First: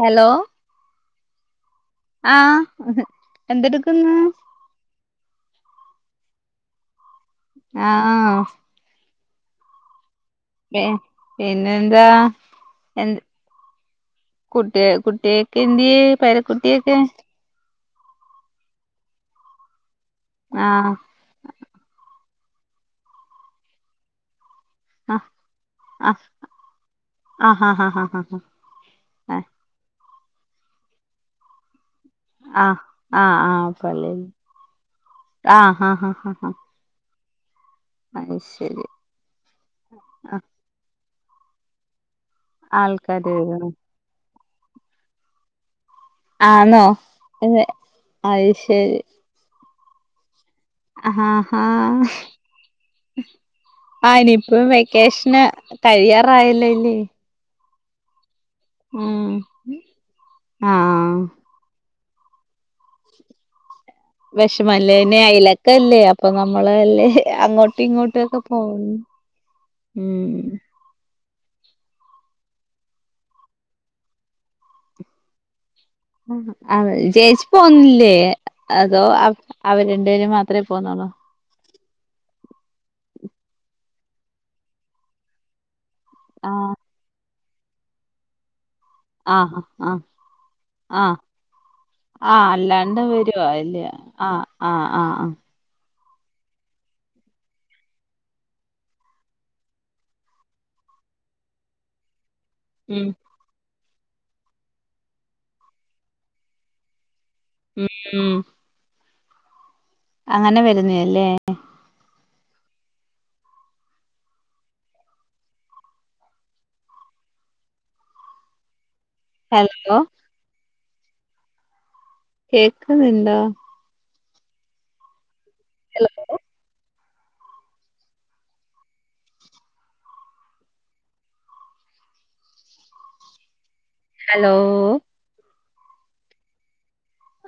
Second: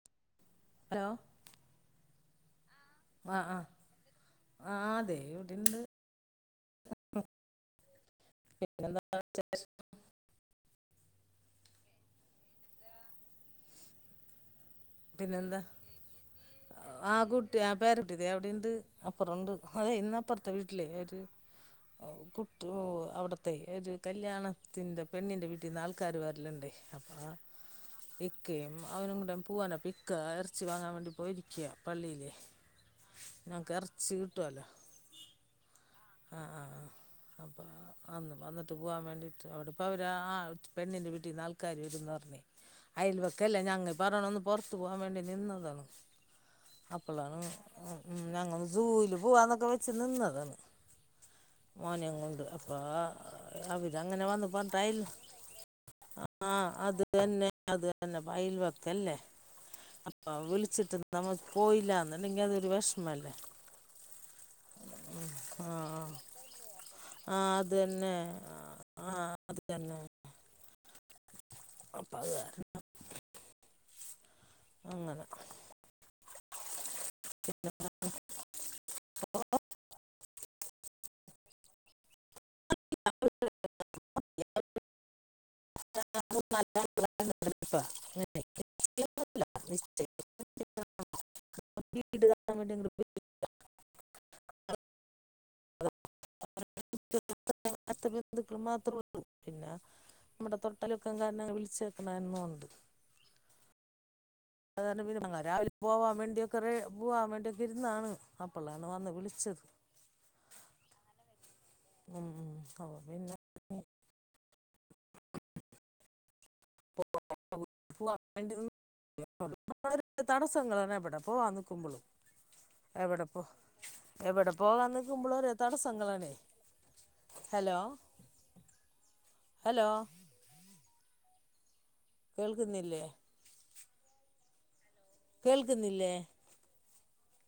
Hello ലോ ആഹ് എന്തെടുക്ക്ന്ന് വിടെണ്ട് ആഹ് [unintelligible] പെ പിന്നെന്താ എന്ത കുട്ട്യേ കുട്ടിയൊക്കെ പിന്നെന്താ എന്ത്യേ പേരകുട്ടിയോക്കെ പേരക്കുട്ടിയോ തേ അവിടേണ്ട് അപ്പറണ്ട് അതേയ് അപ്പറത്തെ വീട്ടിലെ ആഹ് ഏത് ഓ അവടത്തെ ഏത് കല്ല്യാണം ത്തിന്റെ ആഹ് പെണ്ണിന്റെ വീട്ടിൽ നിന്ന് ആൾക്കാര് വരില്ണ്ടേയ് അപ്പ ആഹ് ആഹ് ആഹ് ആഹ് ഇക്കയും അവനും കൂടെ ആഹ് പോ ഇകാ എറ്ച്ചി വാങ്ങാംവേണ്ടി പോയിര്ക്ക്യ ആഹ് ആഹ് ആഹ് ഇറച്ചി പള്ളീല് കിട്ടുമല്ലോ ആഹ് ആഹ് ആഹ് അന്ന് അത് വന്നിട്ട് ശരി പോകാൻ വേണ്ടിട്ട് അവിടെപ്പവരാ ആ പെണ്ണിന്റെ നാൾക്കാര് വരൂന്ന് പറഞ്ഞു ആൾക്കാര് അയൽവക്കല്ലേ വരുന്നു ഞങ്ങ പറയണ പോർത്ത് പോകാൻ വേണ്ടി നിന്നതാ ആന്നോ അപ്പളാണ് അതെ അത് ഞങ്ങള് സൂയില് പോവാന്നൊക്കെ വെ ച്ച് നിന്നത് ആഹാഹാ അപ്പ ആ അവരങ്ങനെ വന്ന് ഇനീപ്പ പറഞ്ഞിട്ടയൽ വെക്കേഷന് ആ കഴിയാറായല്ലേ ഇല്ലേ അത് തന്നെ അത് ത ഐൽവക്കല്ലേ അപ്പൊ വിളിച്ചിട്ട് ആഹ് നമ്മ പോയിലന്ന് അല്ലെങ്കി അതൊരു വെഷ്മല്ലേ വിഷമല്ലേന്നെ അലേക്കല്ലേ ആഹ് അപ്പൊ നമ്മളല്ലേ ആഹ് അത് അങ്ങോട്ടും തന്നെ ഇങ്ങോട്ടുക്കെ പോൺ ആഹ് അത് മ്മ് അപ്പ അത് കാരണം അങ്ങനെ ആ ചേച്ചി പോന്നില്ലേ അവരണ്ടേരും മാ ത്രെ പോന്നളോ [unintelligible] ആ [unintelligible] [unintelligible] ആ ചെയ്യണമില്ല. ആഹ് ആ നിശ്ചയം ആ വീട് അ കാണാൻ വേണ്ടി അങ്ങട് അല്ലാണ്ട് പോയി. വരോ അയ്ല് ആ ആ ആ ആ [unintelligible] ബന്ധുക്കൾ മാത്രള്ളൂ പിന്നെ നമ്മുടെ തൊട്ടലലൊക്കക്കാരനെ വിളിച്ചേക്കണ എന്നൊണ്ട് ഉം അത്കാരണം പിന്നെ രാവിലെ പോവാൻ വേണ്ടിയൊക്കെ റെ പോവാൻ വേണ്ടി ഉം ഇത്ര്ന്നാണ് ഉം അപ്പളാണ് വന്ന് വിളി ച്ചത് അങ്ങനെ വരുന്നാ അല്ലേ ഉം [unintelligible] [unintelligible] ഹലോ [unintelligible] തടസ്സങ്ങള് പറഞ്ഞാ വിടെ പോവനിക്കുമ്പോളും കേക്കുന്നുണ്ടാ എവിടെ പോകാനിക്കോമ്പോളുരെത് തടസങ്ങളാണേ ഹലോ ഹലോ കേൾക്കുന്നില്ലേ ഹലോ കേൾക്കുന്നില്ലേ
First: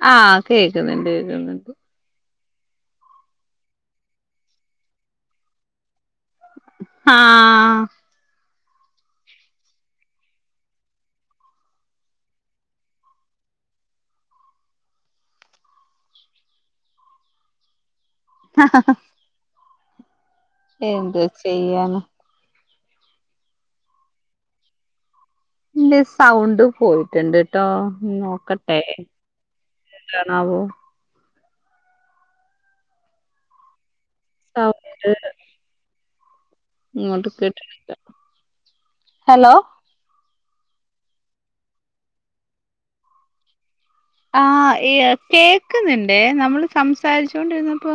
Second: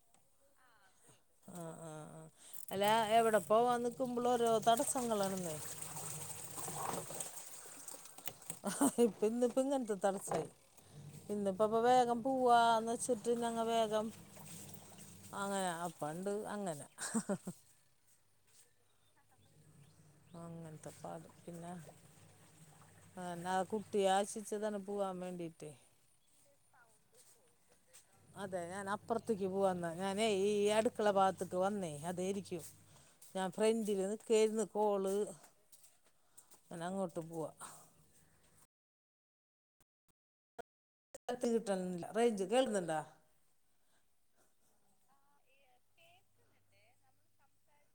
ആ കേക്കുന്നുണ്ട് കേക്കുന്നുണ്ട് ആഹ് ആഹ് അല്ല എവിടെപ്പോവനിക്കോമ്പോളും ഓരോ തടസ്സങ്ങളാണെന്നേ ആ ഇപ്പ ഇന്നിപ്പം ഇങ്ങനത്തെ തടസ്സായി ഇന്നിപ്പപ്പൊ വേഗം പോവാന്ന് വച്ചിട്ട് ഞങ്ങ വേഗം അങ്ങനെ അപ്പണ്ട് അങ്ങനെ [unintelligible] എന്ത് ചെയ്യാന അന്ന ആ കുട്ടി ആശിച്ചതാണ് പൂവാൻ വേണ്ടി ഇന്റെ സൗണ്ട് പോയി ടിൻടിട്ടോ അതെ ഞാൻ അപ്പുറത്തേക്ക് പോവാന്ന് ഞാനേ ഈ എന്താണാവോ അടുക്കള ഭാഗ ക്ക് വന്നേ അതെരിക്കും ഞാൻ ഫ്രണ്ടില് കേരുന്ന് സൗണ്ട് കോള് ഞാൻ അങ്ങോട്ട് ഇങ്ങോട്ട് പോവാ കേട്ട്നില ഹലോ ത് കിട്ടിനില്ല റേഞ്ച് കേൾക്കുന്നുണ്ടാ ആ എ കേക്കുന്നുണ്ടേ നമ്മള് സംസാരിച്ചോണ്ടിരുന്നപ്പോ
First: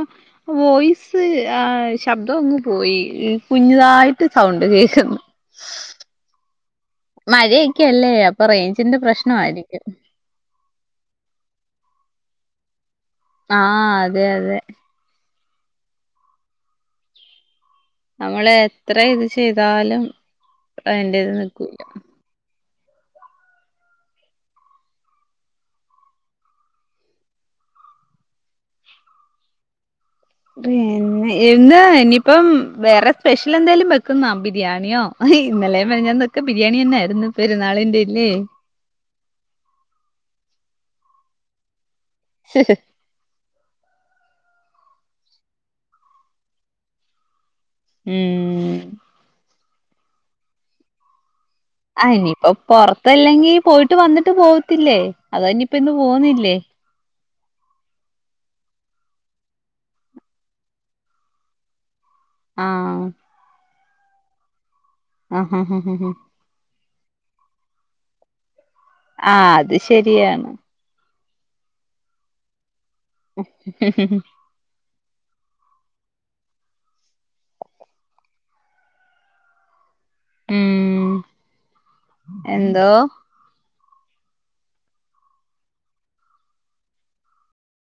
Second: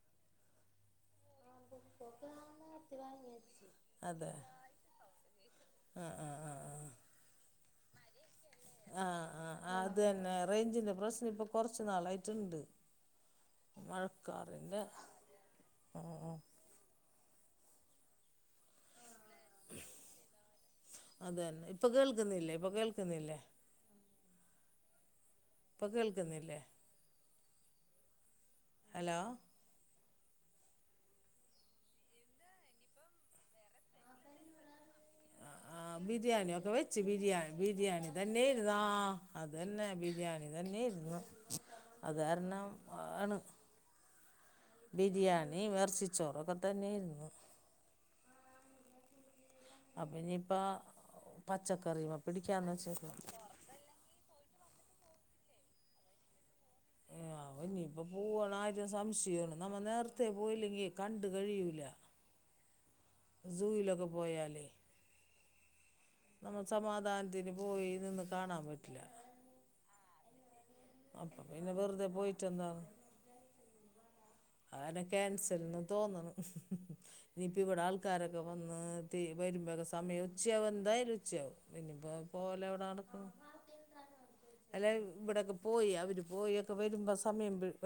വോയിസ് ആ ശബ്ദം ഒന്ന് പോയി കുഞ്ഞുതായിട്ട് അതെ സൗണ്ട് കേക്കുന്നു ആ ആ ആ മഴയെക്കെയല്ലേ അപ് റേഞ്ചിന്റെ ആ ആ ആ ആ പ്രശ്നമായിയിരിക്കും അത് തന്നെ റേഞ്ചിൻ്റെ പ്രശ്നം ഇപ്പോൾ കുറച്ച് നാളായിട്ട്ണ്ട് ആ അതെ അതെ ആ നമ്മളെ എത്ര ഇത് ചെയ്താലും അതിൻ്റേത് നിൽക്കൂല്ല ഇപ്പം കേൾക്കുന്നില്ലേ ഇപ്പൊ കേൾക്ക്ന്നില്ലേ ഹലോ പിന്നെ ഇന്ന് ഇനിയിപ്പം വേറെ സ്പെഷ്യൽ എന്തേലും വെക്കുന്നോ ബിരിയാണിയോ ആ ഇന്നലെയും മിനിഞ്ഞാന്നൊക്കെ ബിരിയാണി ഒക്കെ തന്നെ വെച്ച് ആയിരുന്നു ബിരിയാണി പെരുന്നാളിന്റെ ബിരിയാണി ഇല്ലേ തന്നെയര്ന്നാ ആ അതന്നെ ബിരിയാണി തന്നെയരുന്നു [unintelligible] അത് കാരണം ആണ് ബിരിയാണി എറച്ചിച്ചോറൊക്കെ തന്നെയായ്രുന്നു ഈ... അപ്പൊ ഇനിയിപ്പ ആ ഇനിയിപ്പ പൊറത്തല്ലെങ്കി പോയിട്ട് വന്നിട്ട് പോ ത്തില്ലേ അതോ നിപ്പോ ഇന്ന് പോവുന്നില്ലേ ആവോ ഇനിയിപ്പ പോവാണ കാര്യം സംശയാണ് നമ്മ നേരത്തെ പോയില്ലെങ്കി കണ്ട കഴിയൂല ആ സൂയിലൊക്കെ പോയാലെ ഹാ.. ഹാ.. ഹാ.. ഹാ.. സമാധാനത്തിന് പോയി നിന്ന് കാണാൻ പറ്റും ആ അത് ശരിയാണ് അപ്പൊ പിന്നെ വെറുതെ പോയിട്ട് ന്താണ് മം.. ഹിഹി ഹി [unintelligible] ക്യാൻസൽന്ന് തോന്ന്ണ് ഇനിപ്പ ഇവിടെ ആൾക്കാരൊക്കെ വന്ന് സമയം ഉച്ചയാവും ഉം എന്തായാലും ഉച്ചയാവും പിന്നപ്പോ പോവല് എവിട എന്തോ നടക്കണ് അല്ല ഇവിടൊക്കെ പോയി അവര് പോയൊക്കെ വരുമ്പോ സമയം